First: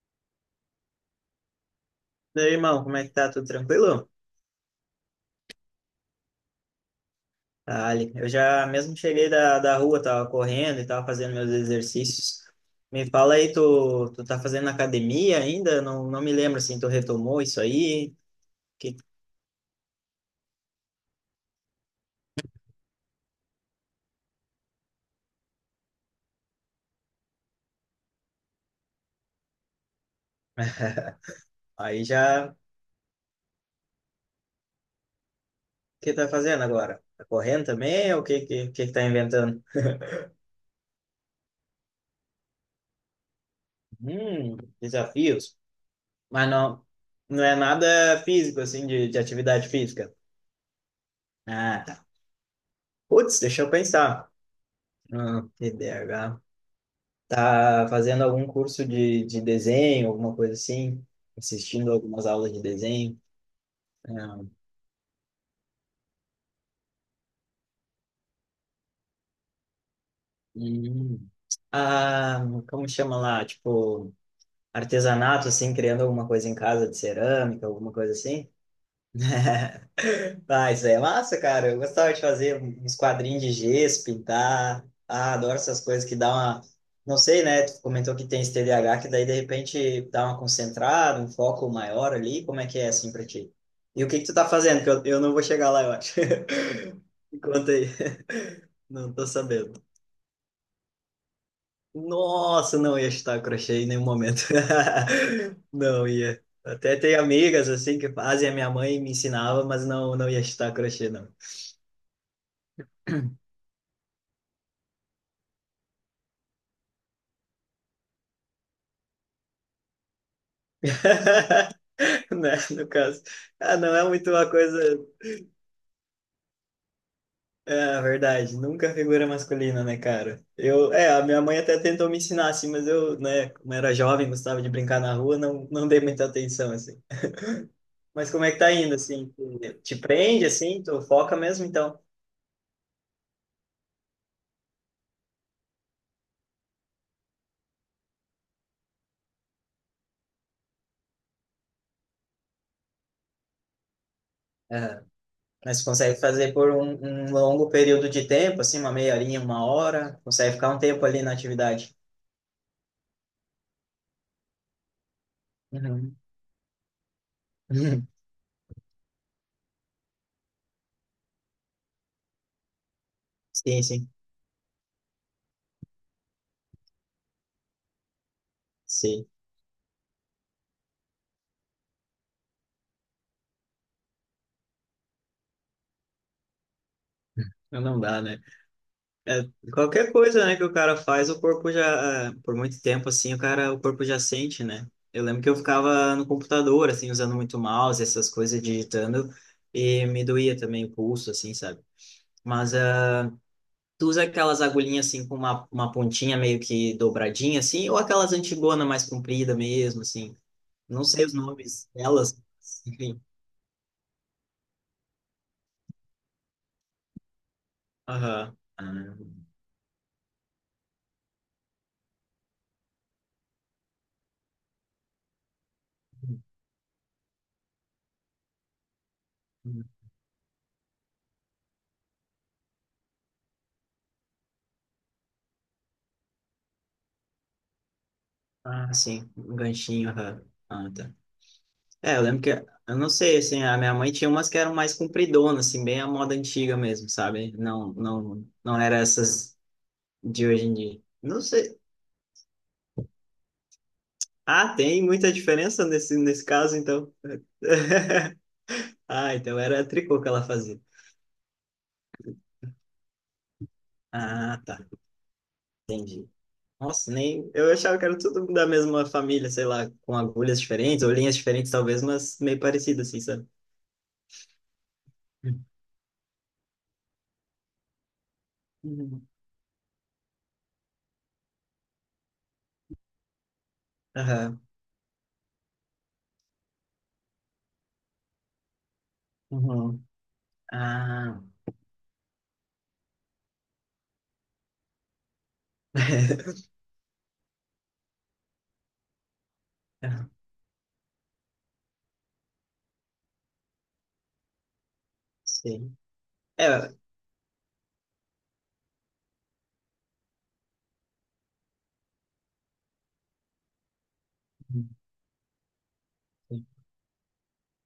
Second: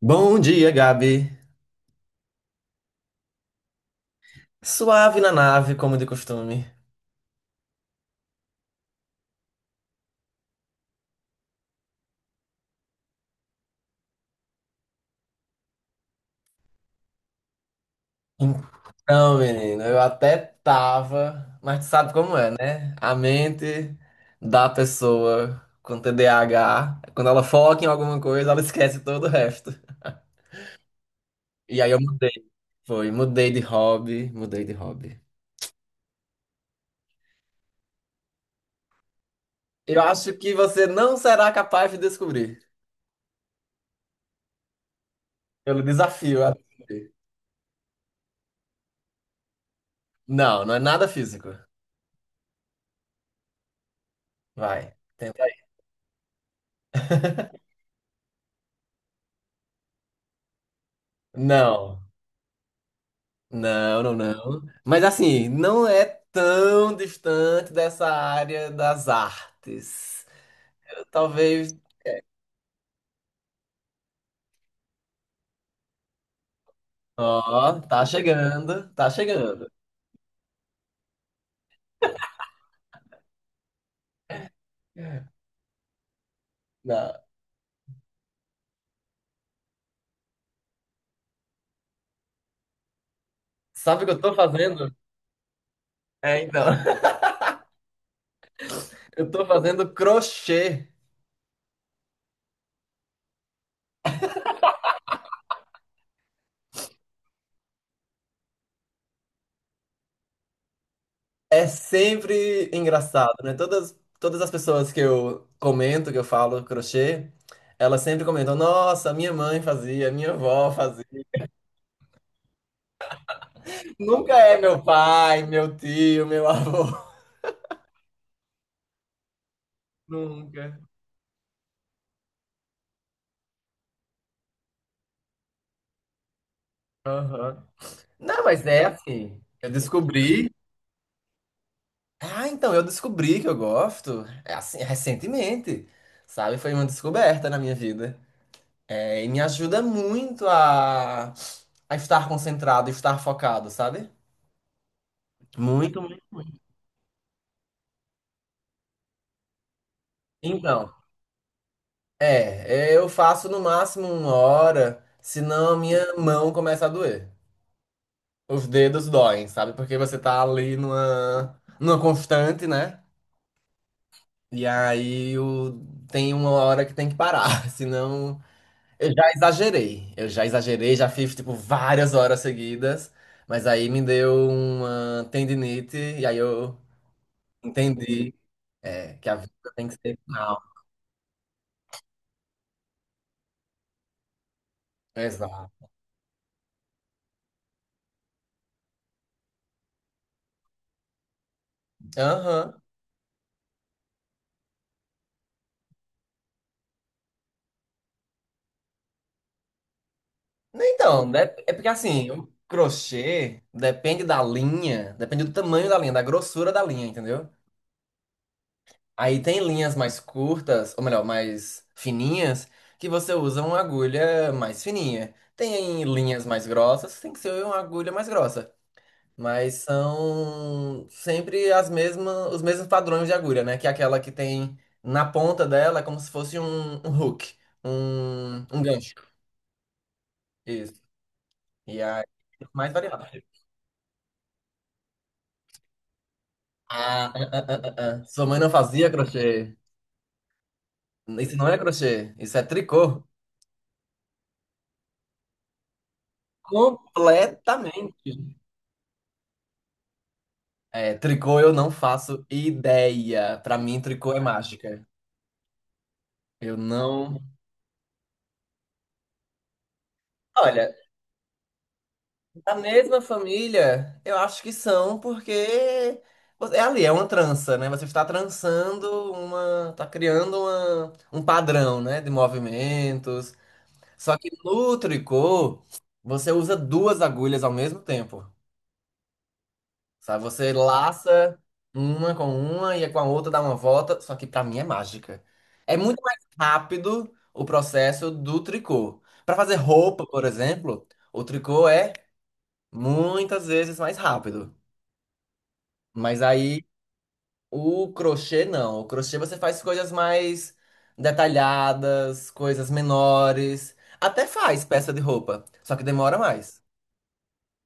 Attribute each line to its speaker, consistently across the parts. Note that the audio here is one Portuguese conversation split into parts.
Speaker 1: Bom dia, Gabi.
Speaker 2: Meu irmão, como é que tá? Tudo tranquilo?
Speaker 1: Suave na nave, como de costume.
Speaker 2: Ah, Ali, eu já mesmo cheguei da rua, tava correndo e tava fazendo meus exercícios. Me fala aí, tu tá fazendo academia ainda? Não me lembro assim, tu retomou isso aí? Que,
Speaker 1: Então, menino, eu até tava, mas tu sabe como é, né? A mente da pessoa com TDAH, quando ela foca em alguma coisa, ela esquece todo o resto. E aí eu
Speaker 2: aí
Speaker 1: mudei,
Speaker 2: já, o
Speaker 1: foi, mudei de hobby, mudei de hobby.
Speaker 2: que tá fazendo agora? Tá correndo também ou o que tá inventando?
Speaker 1: Eu acho que você não será capaz de descobrir.
Speaker 2: Desafios.
Speaker 1: Pelo desafio
Speaker 2: Mas
Speaker 1: a
Speaker 2: não,
Speaker 1: descobrir.
Speaker 2: não é nada físico, assim, de atividade física.
Speaker 1: Não, não é nada físico.
Speaker 2: Ah, tá. Putz, deixa eu pensar.
Speaker 1: Vai, tenta aí.
Speaker 2: TDAH. Tá fazendo algum curso de desenho, alguma coisa assim? Assistindo
Speaker 1: Não.
Speaker 2: algumas aulas de desenho?
Speaker 1: Não, não,
Speaker 2: Ah,
Speaker 1: não. Mas assim, não é tão distante dessa área das artes. Eu,
Speaker 2: hum.
Speaker 1: talvez.
Speaker 2: Ah, como chama lá? Tipo, artesanato, assim, criando alguma coisa em casa de cerâmica,
Speaker 1: Ó,
Speaker 2: alguma
Speaker 1: tá
Speaker 2: coisa assim?
Speaker 1: chegando, tá chegando.
Speaker 2: Ah, isso aí é massa, cara. Eu gostava de fazer uns quadrinhos de gesso, pintar. Ah, adoro essas coisas que dá uma. Não
Speaker 1: Não.
Speaker 2: sei, né? Tu comentou que tem esse TDAH, que daí de repente dá uma concentrada, um foco maior ali. Como é que é assim pra ti?
Speaker 1: Sabe
Speaker 2: E
Speaker 1: o
Speaker 2: o
Speaker 1: que eu
Speaker 2: que que
Speaker 1: tô
Speaker 2: tu tá fazendo? Que
Speaker 1: fazendo?
Speaker 2: eu não vou chegar lá, eu acho.
Speaker 1: É, então.
Speaker 2: Me conta aí. Não tô
Speaker 1: Eu tô
Speaker 2: sabendo.
Speaker 1: fazendo crochê.
Speaker 2: Nossa, não ia chutar crochê em nenhum momento. Não ia. Até tem amigas assim que fazem, a minha mãe me ensinava, mas não ia chutar crochê, não.
Speaker 1: É sempre engraçado, né? Todas as pessoas que eu comento, que eu falo crochê, elas sempre comentam: Nossa, minha mãe fazia, minha avó fazia.
Speaker 2: Né? No caso. Ah, não é muito
Speaker 1: Nunca
Speaker 2: uma
Speaker 1: é meu
Speaker 2: coisa.
Speaker 1: pai, meu tio, meu avô.
Speaker 2: É, verdade. Nunca figura masculina, né, cara?
Speaker 1: Nunca.
Speaker 2: Eu, é, a minha mãe até tentou me ensinar, assim, mas eu, né, como era jovem, gostava de brincar na rua, não dei muita atenção, assim.
Speaker 1: Aham.
Speaker 2: Mas
Speaker 1: Não,
Speaker 2: como é que
Speaker 1: mas
Speaker 2: tá
Speaker 1: é
Speaker 2: indo, assim?
Speaker 1: assim. Eu
Speaker 2: Te prende,
Speaker 1: descobri.
Speaker 2: assim? Tu foca mesmo, então?
Speaker 1: Ah, então, eu descobri que eu gosto. É assim, recentemente. Sabe? Foi uma descoberta na minha vida. É, e me ajuda muito a estar concentrado, estar focado, sabe?
Speaker 2: É. Mas tu
Speaker 1: Muito,
Speaker 2: consegue
Speaker 1: muito,
Speaker 2: fazer
Speaker 1: muito.
Speaker 2: por um longo período de tempo, assim, uma meia horinha, uma hora? Consegue ficar um
Speaker 1: Então,
Speaker 2: tempo ali na atividade?
Speaker 1: é, eu faço no máximo uma hora, senão a minha
Speaker 2: Uhum.
Speaker 1: mão começa a doer. Os dedos doem, sabe? Porque você tá ali numa constante, né?
Speaker 2: Sim, sim.
Speaker 1: E aí tem uma hora que tem que parar, senão eu
Speaker 2: Sim.
Speaker 1: já exagerei. Eu já exagerei, já fiz tipo várias horas seguidas, mas aí me deu uma tendinite e aí eu
Speaker 2: Não dá,
Speaker 1: entendi
Speaker 2: né?
Speaker 1: é, que a
Speaker 2: É,
Speaker 1: vida tem que
Speaker 2: qualquer
Speaker 1: ser
Speaker 2: coisa, né,
Speaker 1: final.
Speaker 2: que o cara faz, o corpo já, é, por muito tempo, assim, o cara, o corpo já sente, né? Eu lembro que eu
Speaker 1: Exato.
Speaker 2: ficava no computador, assim, usando muito mouse, essas coisas, digitando, e me doía também o pulso, assim, sabe? Mas
Speaker 1: Aham.
Speaker 2: ah, tu usa aquelas agulhinhas, assim, com uma pontinha meio que dobradinha, assim, ou aquelas antigona mais comprida mesmo, assim? Não sei
Speaker 1: Então,
Speaker 2: os
Speaker 1: é porque
Speaker 2: nomes
Speaker 1: assim,
Speaker 2: delas,
Speaker 1: o
Speaker 2: enfim.
Speaker 1: crochê depende da linha, depende do tamanho da linha, da grossura da linha, entendeu?
Speaker 2: Aham.
Speaker 1: Aí tem linhas mais curtas, ou melhor, mais fininhas, que você usa uma agulha mais fininha. Tem linhas mais grossas, tem que ser uma agulha mais grossa. Mas são sempre as mesmas, os mesmos padrões de agulha, né? Que é aquela que tem na ponta dela, é como se fosse um, um hook, um
Speaker 2: Ah, ah,
Speaker 1: gancho.
Speaker 2: sim, um ganchinho, aham. Ah,
Speaker 1: Isso.
Speaker 2: tá.
Speaker 1: E
Speaker 2: É, eu
Speaker 1: aí,
Speaker 2: lembro que,
Speaker 1: mais
Speaker 2: eu não
Speaker 1: variado.
Speaker 2: sei, assim, a minha mãe tinha umas que eram mais compridonas, assim, bem a moda antiga mesmo,
Speaker 1: Ah, ah,
Speaker 2: sabe?
Speaker 1: ah, ah,
Speaker 2: Não,
Speaker 1: ah, ah. Sua
Speaker 2: não,
Speaker 1: mãe não
Speaker 2: não era
Speaker 1: fazia
Speaker 2: essas
Speaker 1: crochê.
Speaker 2: de hoje em dia. Não
Speaker 1: Isso não é
Speaker 2: sei.
Speaker 1: crochê, isso é tricô.
Speaker 2: Ah, tem muita diferença nesse caso, então.
Speaker 1: Completamente.
Speaker 2: Ah, então era tricô que ela fazia.
Speaker 1: É, tricô eu não faço ideia. Pra mim, tricô é
Speaker 2: Ah, tá,
Speaker 1: mágica.
Speaker 2: entendi.
Speaker 1: Eu
Speaker 2: Nossa,
Speaker 1: não.
Speaker 2: nem, eu achava que era tudo da mesma família, sei lá, com agulhas
Speaker 1: Olha,
Speaker 2: diferentes ou linhas diferentes, talvez, mas meio
Speaker 1: da
Speaker 2: parecido,
Speaker 1: mesma
Speaker 2: assim, sabe?
Speaker 1: família, eu acho que são, porque você- é ali, é uma trança, né? Você está
Speaker 2: Uhum.
Speaker 1: trançando uma. Está criando uma, um padrão, né? De movimentos. Só que
Speaker 2: Aham.
Speaker 1: no tricô, você usa duas agulhas ao mesmo tempo.
Speaker 2: Uhum.
Speaker 1: Sabe? Você
Speaker 2: Ah,
Speaker 1: laça uma com uma e com a outra dá uma volta, só que pra mim é mágica. É muito mais rápido o processo do tricô. Pra fazer roupa, por exemplo, o tricô é muitas vezes mais rápido.
Speaker 2: Sim.
Speaker 1: Mas aí
Speaker 2: É,
Speaker 1: o crochê não. O crochê você faz coisas mais detalhadas, coisas menores. Até faz peça de roupa, só que demora mais.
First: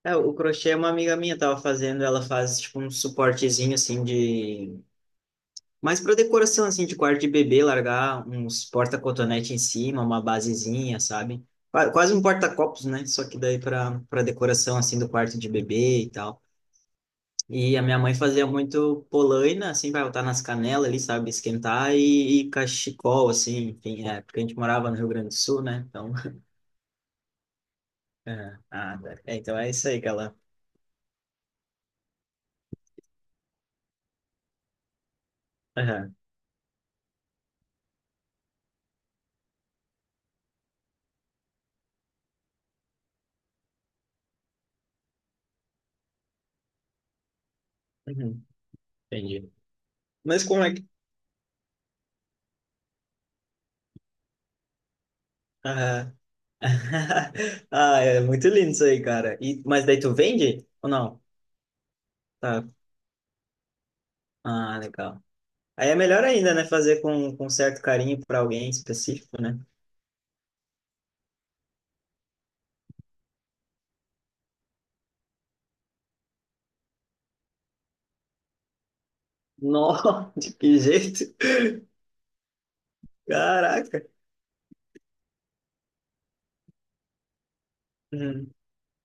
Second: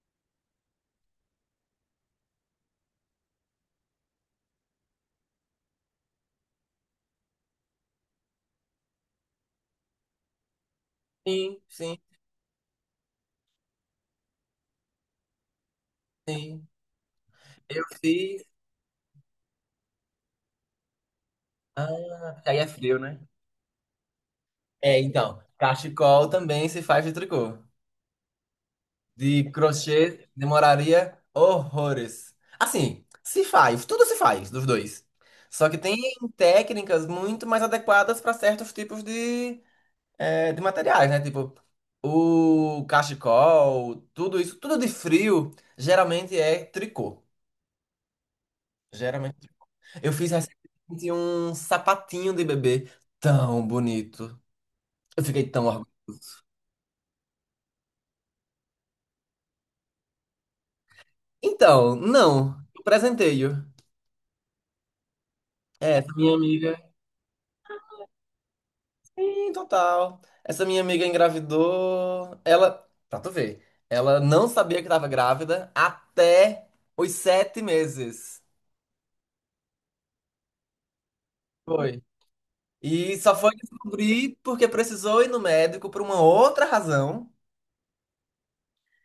Speaker 2: é, o crochê é uma amiga minha tava fazendo, ela faz tipo um suportezinho assim de mais para decoração assim de quarto de bebê, largar uns porta-cotonete em cima, uma basezinha, sabe?
Speaker 1: Sim,
Speaker 2: Qua-
Speaker 1: sim,
Speaker 2: Quase um porta-copos, né? Só que daí para decoração assim do quarto de bebê e tal.
Speaker 1: sim.
Speaker 2: E
Speaker 1: Eu
Speaker 2: a minha mãe
Speaker 1: fiz.
Speaker 2: fazia muito polaina, assim, para botar nas canelas ali, sabe, esquentar
Speaker 1: Ah,
Speaker 2: e,
Speaker 1: porque
Speaker 2: e
Speaker 1: aí é frio, né?
Speaker 2: cachecol assim, enfim, é, porque a gente morava no
Speaker 1: É,
Speaker 2: Rio Grande do
Speaker 1: então,
Speaker 2: Sul, né? Então,
Speaker 1: cachecol também se faz de tricô.
Speaker 2: é, ah, tá. É,
Speaker 1: De
Speaker 2: então é isso aí que
Speaker 1: crochê
Speaker 2: ela.
Speaker 1: demoraria horrores. Assim, se faz, tudo se faz dos dois. Só que tem
Speaker 2: Aham.
Speaker 1: técnicas muito mais adequadas para certos tipos de, é, de materiais, né? Tipo, o cachecol, tudo isso, tudo de frio, geralmente é tricô.
Speaker 2: Uhum.
Speaker 1: Geralmente.
Speaker 2: Entendi.
Speaker 1: Eu fiz
Speaker 2: Mas como é.
Speaker 1: recentemente um sapatinho de bebê tão bonito. Eu fiquei tão
Speaker 2: Aham.
Speaker 1: orgulhoso.
Speaker 2: Ah, é muito lindo isso aí, cara. E, mas daí tu vende ou não?
Speaker 1: Então, não,
Speaker 2: Tá.
Speaker 1: o presenteio.
Speaker 2: Ah, legal. Aí é
Speaker 1: É, essa
Speaker 2: melhor
Speaker 1: minha
Speaker 2: ainda, né?
Speaker 1: amiga.
Speaker 2: Fazer com certo carinho para alguém específico,
Speaker 1: Sim,
Speaker 2: né?
Speaker 1: total. Essa minha amiga engravidou. Ela, pra tu ver, ela não sabia que tava grávida até os 7 meses.
Speaker 2: Nossa, de que jeito?
Speaker 1: Foi. E só foi
Speaker 2: Caraca.
Speaker 1: descobrir porque precisou ir no médico por uma outra razão.
Speaker 2: Uhum.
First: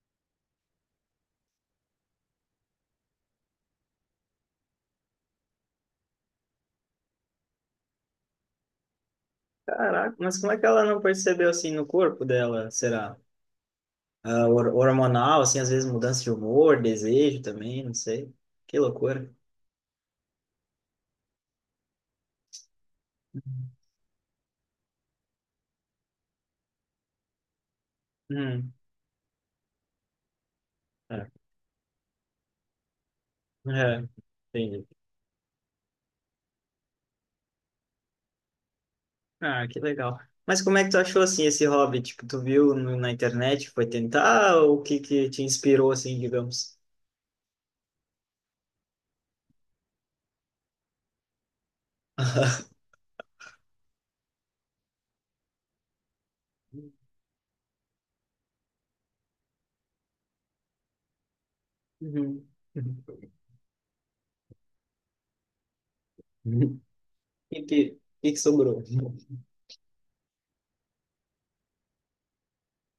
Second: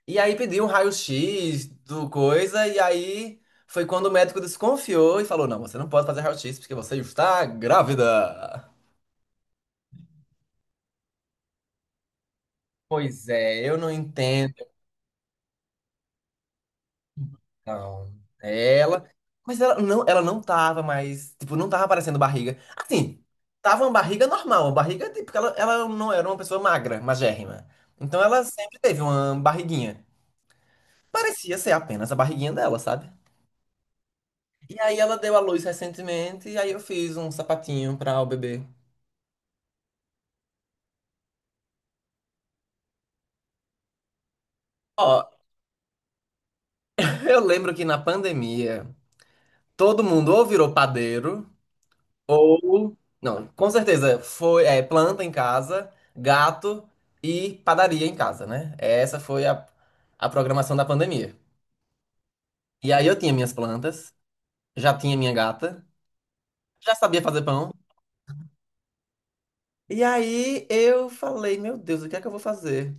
Speaker 1: E aí pediu um raio-x do coisa. E aí foi quando o médico desconfiou e falou: Não, você não pode fazer raio-x porque você está grávida.
Speaker 2: Caraca, mas como é que ela não percebeu assim no corpo dela? Será?
Speaker 1: Pois é, eu não
Speaker 2: Ah,
Speaker 1: entendo.
Speaker 2: hormonal, assim, às vezes mudança de humor, desejo também, não
Speaker 1: Não.
Speaker 2: sei. Que
Speaker 1: Ela.
Speaker 2: loucura.
Speaker 1: Mas ela não tava mais. Tipo, não tava aparecendo barriga. Assim, tava uma barriga normal. Uma barriga, tipo, que ela não era uma pessoa magra, magérrima. Então ela
Speaker 2: Hum.
Speaker 1: sempre teve uma barriguinha.
Speaker 2: É.
Speaker 1: Parecia ser apenas a barriguinha dela, sabe?
Speaker 2: É.
Speaker 1: E
Speaker 2: Entendi.
Speaker 1: aí ela deu à luz recentemente. E aí eu fiz um sapatinho pra o bebê.
Speaker 2: Ah, que legal. Mas como é que tu achou assim esse hobby? Tipo, tu viu na internet, foi tentar, ou o que
Speaker 1: Ó,
Speaker 2: que te inspirou assim, digamos?
Speaker 1: eu lembro que na pandemia todo mundo ou virou padeiro. Ou, não, com certeza, foi, é, planta em casa, gato e padaria em casa, né? Essa foi a programação da pandemia.
Speaker 2: Uhum.
Speaker 1: E aí eu tinha minhas plantas, já tinha minha gata,
Speaker 2: Uhum.
Speaker 1: já sabia fazer
Speaker 2: E
Speaker 1: pão.
Speaker 2: que, e que sobrou?
Speaker 1: E aí eu falei, meu Deus, o que é que eu vou fazer?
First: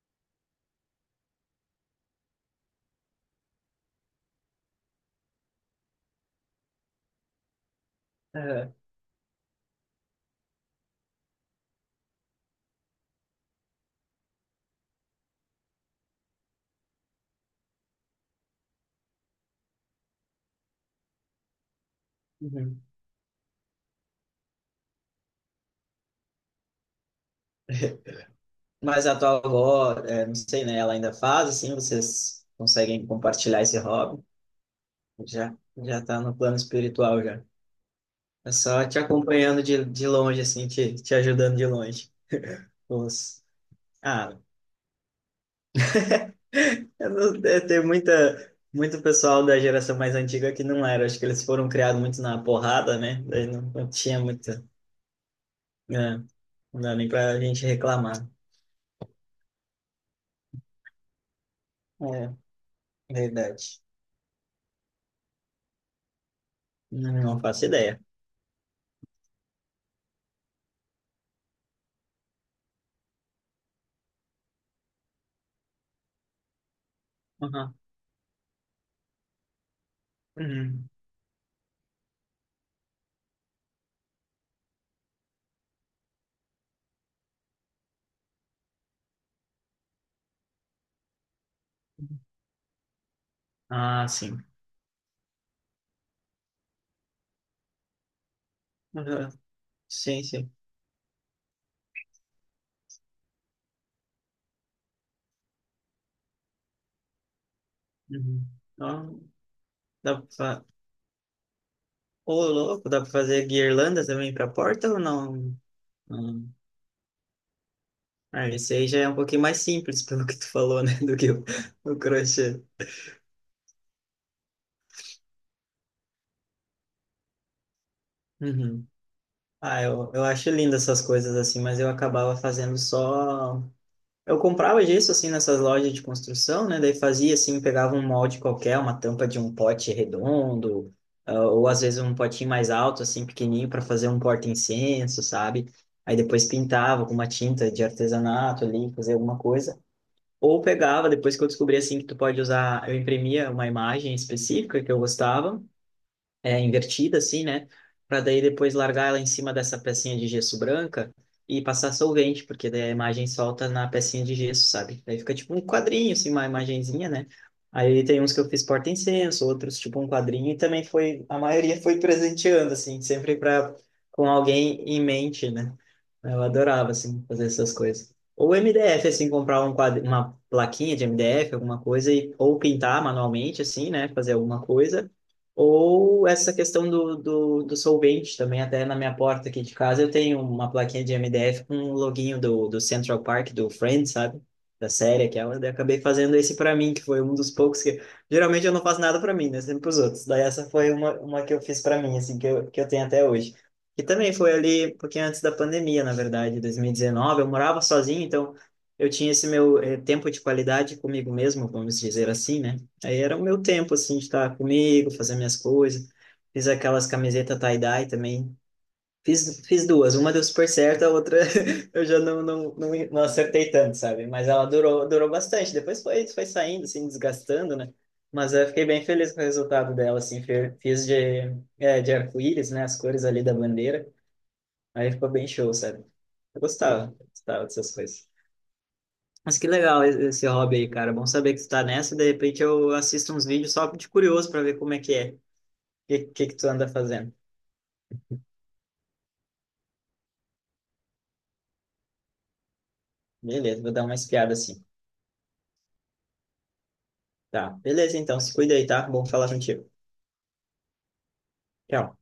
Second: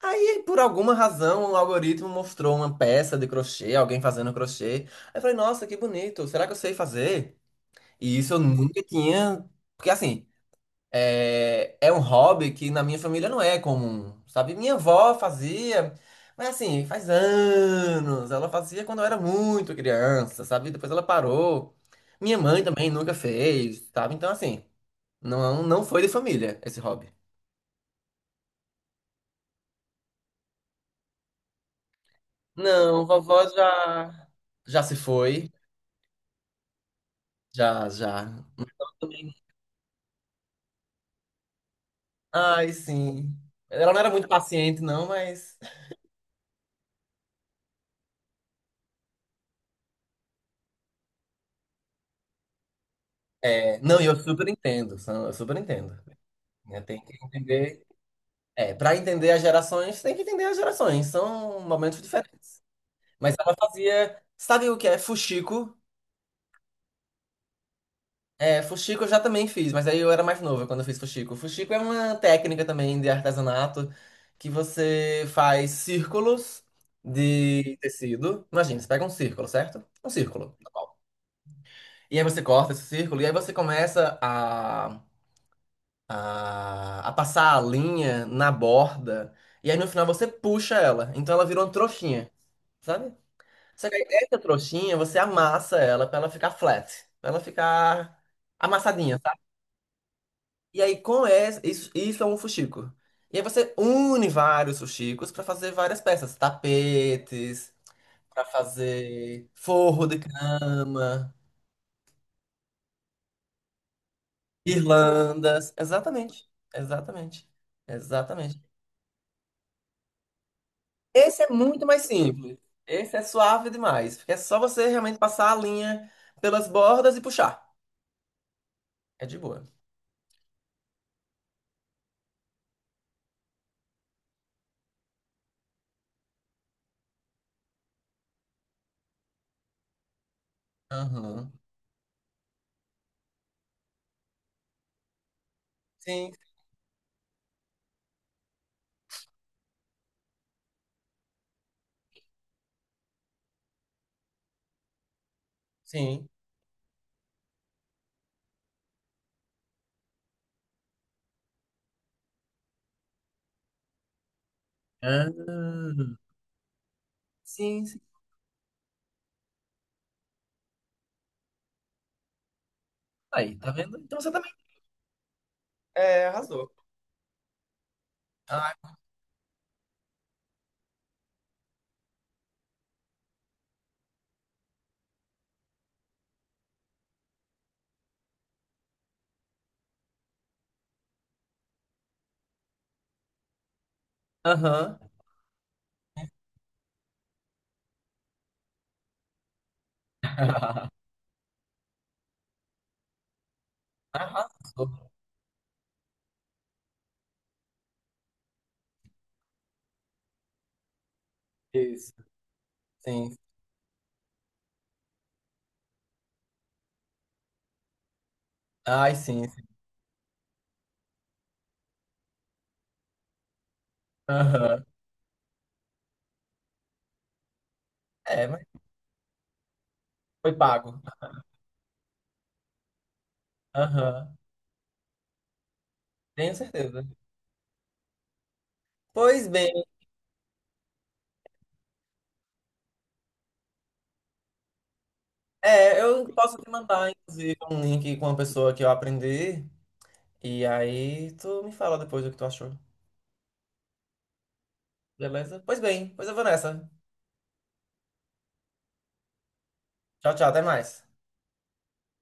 Speaker 1: Aí, por alguma razão, o algoritmo mostrou uma peça de crochê, alguém fazendo crochê. Aí eu falei, nossa, que bonito, será que eu sei fazer? E isso eu
Speaker 2: Aham.
Speaker 1: nunca tinha. Porque assim. É, é um hobby que na minha família não é comum, sabe? Minha avó fazia, mas assim, faz anos. Ela fazia quando eu era muito criança, sabe? Depois ela parou. Minha mãe
Speaker 2: Uhum.
Speaker 1: também nunca fez, sabe? Então, assim, não, não foi de família esse hobby.
Speaker 2: Mas a tua avó, é, não sei, né? Ela ainda faz assim, vocês
Speaker 1: Não,
Speaker 2: conseguem
Speaker 1: vovó
Speaker 2: compartilhar esse hobby?
Speaker 1: já, já se foi.
Speaker 2: Já já tá no plano espiritual já.
Speaker 1: Já, já.
Speaker 2: É só te
Speaker 1: Também.
Speaker 2: acompanhando de longe assim, te ajudando de longe.
Speaker 1: Ai, sim.
Speaker 2: Os...
Speaker 1: Ela não era muito
Speaker 2: Ah,
Speaker 1: paciente, não, mas.
Speaker 2: Eu não- é, tem muita, muito pessoal da geração mais antiga que não era. Acho que eles foram criados muito na porrada, né? Daí não,
Speaker 1: É,
Speaker 2: não
Speaker 1: não, e eu
Speaker 2: tinha
Speaker 1: super
Speaker 2: muita.
Speaker 1: entendo, eu super entendo,
Speaker 2: Né?
Speaker 1: né?
Speaker 2: Não dá
Speaker 1: Tem
Speaker 2: nem
Speaker 1: que
Speaker 2: pra gente
Speaker 1: entender.
Speaker 2: reclamar.
Speaker 1: É, para entender as gerações, tem que entender as gerações, são momentos
Speaker 2: É,
Speaker 1: diferentes. Mas ela
Speaker 2: verdade.
Speaker 1: fazia, sabe o que é fuxico?
Speaker 2: Não faço ideia.
Speaker 1: É, fuxico eu já também fiz, mas aí eu era mais nova quando eu fiz fuxico. Fuxico é uma técnica também de artesanato que você faz círculos
Speaker 2: Uhum.
Speaker 1: de tecido. Imagina, você pega um círculo, certo? Um círculo.
Speaker 2: Uhum.
Speaker 1: E aí você corta esse círculo e aí você começa a passar a linha na borda e aí no final você puxa ela. Então ela virou uma trouxinha. Sabe? Você que aí
Speaker 2: Ah,
Speaker 1: essa
Speaker 2: sim.
Speaker 1: trouxinha, você amassa ela pra ela ficar flat, pra ela ficar amassadinha,
Speaker 2: Uhum.
Speaker 1: tá?
Speaker 2: Sim, sim.
Speaker 1: E aí com essa, isso é um fuxico. E aí você une vários fuxicos pra fazer várias peças, tapetes, pra
Speaker 2: Uhum. Então,
Speaker 1: fazer forro de
Speaker 2: dá pra... fa-
Speaker 1: cama,
Speaker 2: Ô, louco, dá pra fazer guirlanda também pra porta ou não?
Speaker 1: guirlandas,
Speaker 2: Hum.
Speaker 1: exatamente, exatamente,
Speaker 2: Ah,
Speaker 1: exatamente.
Speaker 2: esse aí já é um pouquinho mais simples, pelo que tu falou, né? Do que
Speaker 1: Esse
Speaker 2: o,
Speaker 1: é muito
Speaker 2: o
Speaker 1: mais simples.
Speaker 2: crochê.
Speaker 1: Esse é suave demais, porque é só você realmente passar a linha pelas bordas e puxar.
Speaker 2: Uhum.
Speaker 1: É de boa.
Speaker 2: Ah, eu acho lindo essas coisas assim, mas eu acabava fazendo só. Eu comprava gesso assim nessas lojas de construção, né? Daí fazia assim, pegava um molde qualquer, uma tampa de um pote redondo, ah,
Speaker 1: Aham.
Speaker 2: ou às vezes um potinho mais alto, assim, pequenininho, para fazer um porta-incenso, sabe? Aí
Speaker 1: Sim,
Speaker 2: depois pintava com uma tinta de artesanato ali, fazer alguma coisa. Ou pegava, depois que eu descobri assim que tu pode usar, eu imprimia uma imagem específica que eu gostava
Speaker 1: sim.
Speaker 2: é, invertida assim, né? Para daí depois largar ela em cima dessa pecinha de gesso branca e passar solvente, porque daí a imagem solta na pecinha de gesso, sabe? Daí fica tipo um
Speaker 1: Ah,
Speaker 2: quadrinho, assim, uma imagenzinha, né?
Speaker 1: sim, sim.
Speaker 2: Aí tem uns que eu fiz porta-incenso, outros tipo um quadrinho, e também foi, a maioria foi presenteando, assim, sempre
Speaker 1: Aí, tá
Speaker 2: pra,
Speaker 1: vendo? Então
Speaker 2: com
Speaker 1: você também.
Speaker 2: alguém em mente, né?
Speaker 1: É,
Speaker 2: Eu
Speaker 1: arrasou.
Speaker 2: adorava, assim, fazer essas coisas. Ou
Speaker 1: Ah,
Speaker 2: MDF, assim, comprar um quadro, uma plaquinha de MDF, alguma coisa, e, ou pintar manualmente, assim, né? Fazer alguma coisa ou essa questão do solvente também, até na minha porta aqui de casa, eu tenho uma plaquinha de MDF com o loginho do Central Park, do Friends, sabe? Da
Speaker 1: aham.
Speaker 2: série aquela, daí eu acabei fazendo esse pra mim, que foi um dos poucos que... Geralmente eu não faço nada pra mim, né? Sempre pros outros. Daí essa foi uma que eu fiz pra mim, assim, que eu tenho até hoje. E também foi ali,
Speaker 1: Arrasou.
Speaker 2: um pouquinho antes da pandemia, na verdade, 2019, eu morava sozinho, então eu tinha esse meu tempo de qualidade comigo mesmo, vamos
Speaker 1: Isso.
Speaker 2: dizer assim, né? Aí
Speaker 1: Sim.
Speaker 2: era o meu tempo, assim, de estar comigo, fazer minhas coisas. Fiz aquelas camisetas tie-dye também.
Speaker 1: Ai, sim,
Speaker 2: Fiz,
Speaker 1: sim.
Speaker 2: fiz duas. Uma deu super certo, a outra eu já não acertei tanto, sabe? Mas ela
Speaker 1: Aham.
Speaker 2: durou, durou bastante. Depois foi, foi saindo, assim, desgastando, né?
Speaker 1: É,
Speaker 2: Mas
Speaker 1: mas
Speaker 2: eu fiquei bem feliz com o resultado dela, assim.
Speaker 1: foi pago.
Speaker 2: Fiz de, é, de arco-íris, né? As cores ali da bandeira.
Speaker 1: Aham.
Speaker 2: Aí ficou bem show, sabe?
Speaker 1: Tenho
Speaker 2: Eu
Speaker 1: certeza.
Speaker 2: gostava, gostava dessas coisas.
Speaker 1: Pois
Speaker 2: Mas que
Speaker 1: bem,
Speaker 2: legal esse hobby aí, cara. Bom saber que tu tá nessa. De repente eu assisto uns vídeos só de curioso para ver como é que é. O
Speaker 1: é,
Speaker 2: que,
Speaker 1: eu
Speaker 2: que que
Speaker 1: posso
Speaker 2: tu
Speaker 1: te
Speaker 2: anda
Speaker 1: mandar,
Speaker 2: fazendo.
Speaker 1: inclusive, um link com uma pessoa que eu aprendi. E aí tu me fala depois o que tu achou,
Speaker 2: Beleza, vou dar uma espiada assim.
Speaker 1: beleza? Pois bem, pois eu vou nessa.
Speaker 2: Tá, beleza então. Se cuida aí, tá? Bom falar contigo.
Speaker 1: Tchau, tchau, até mais.
Speaker 2: Tchau.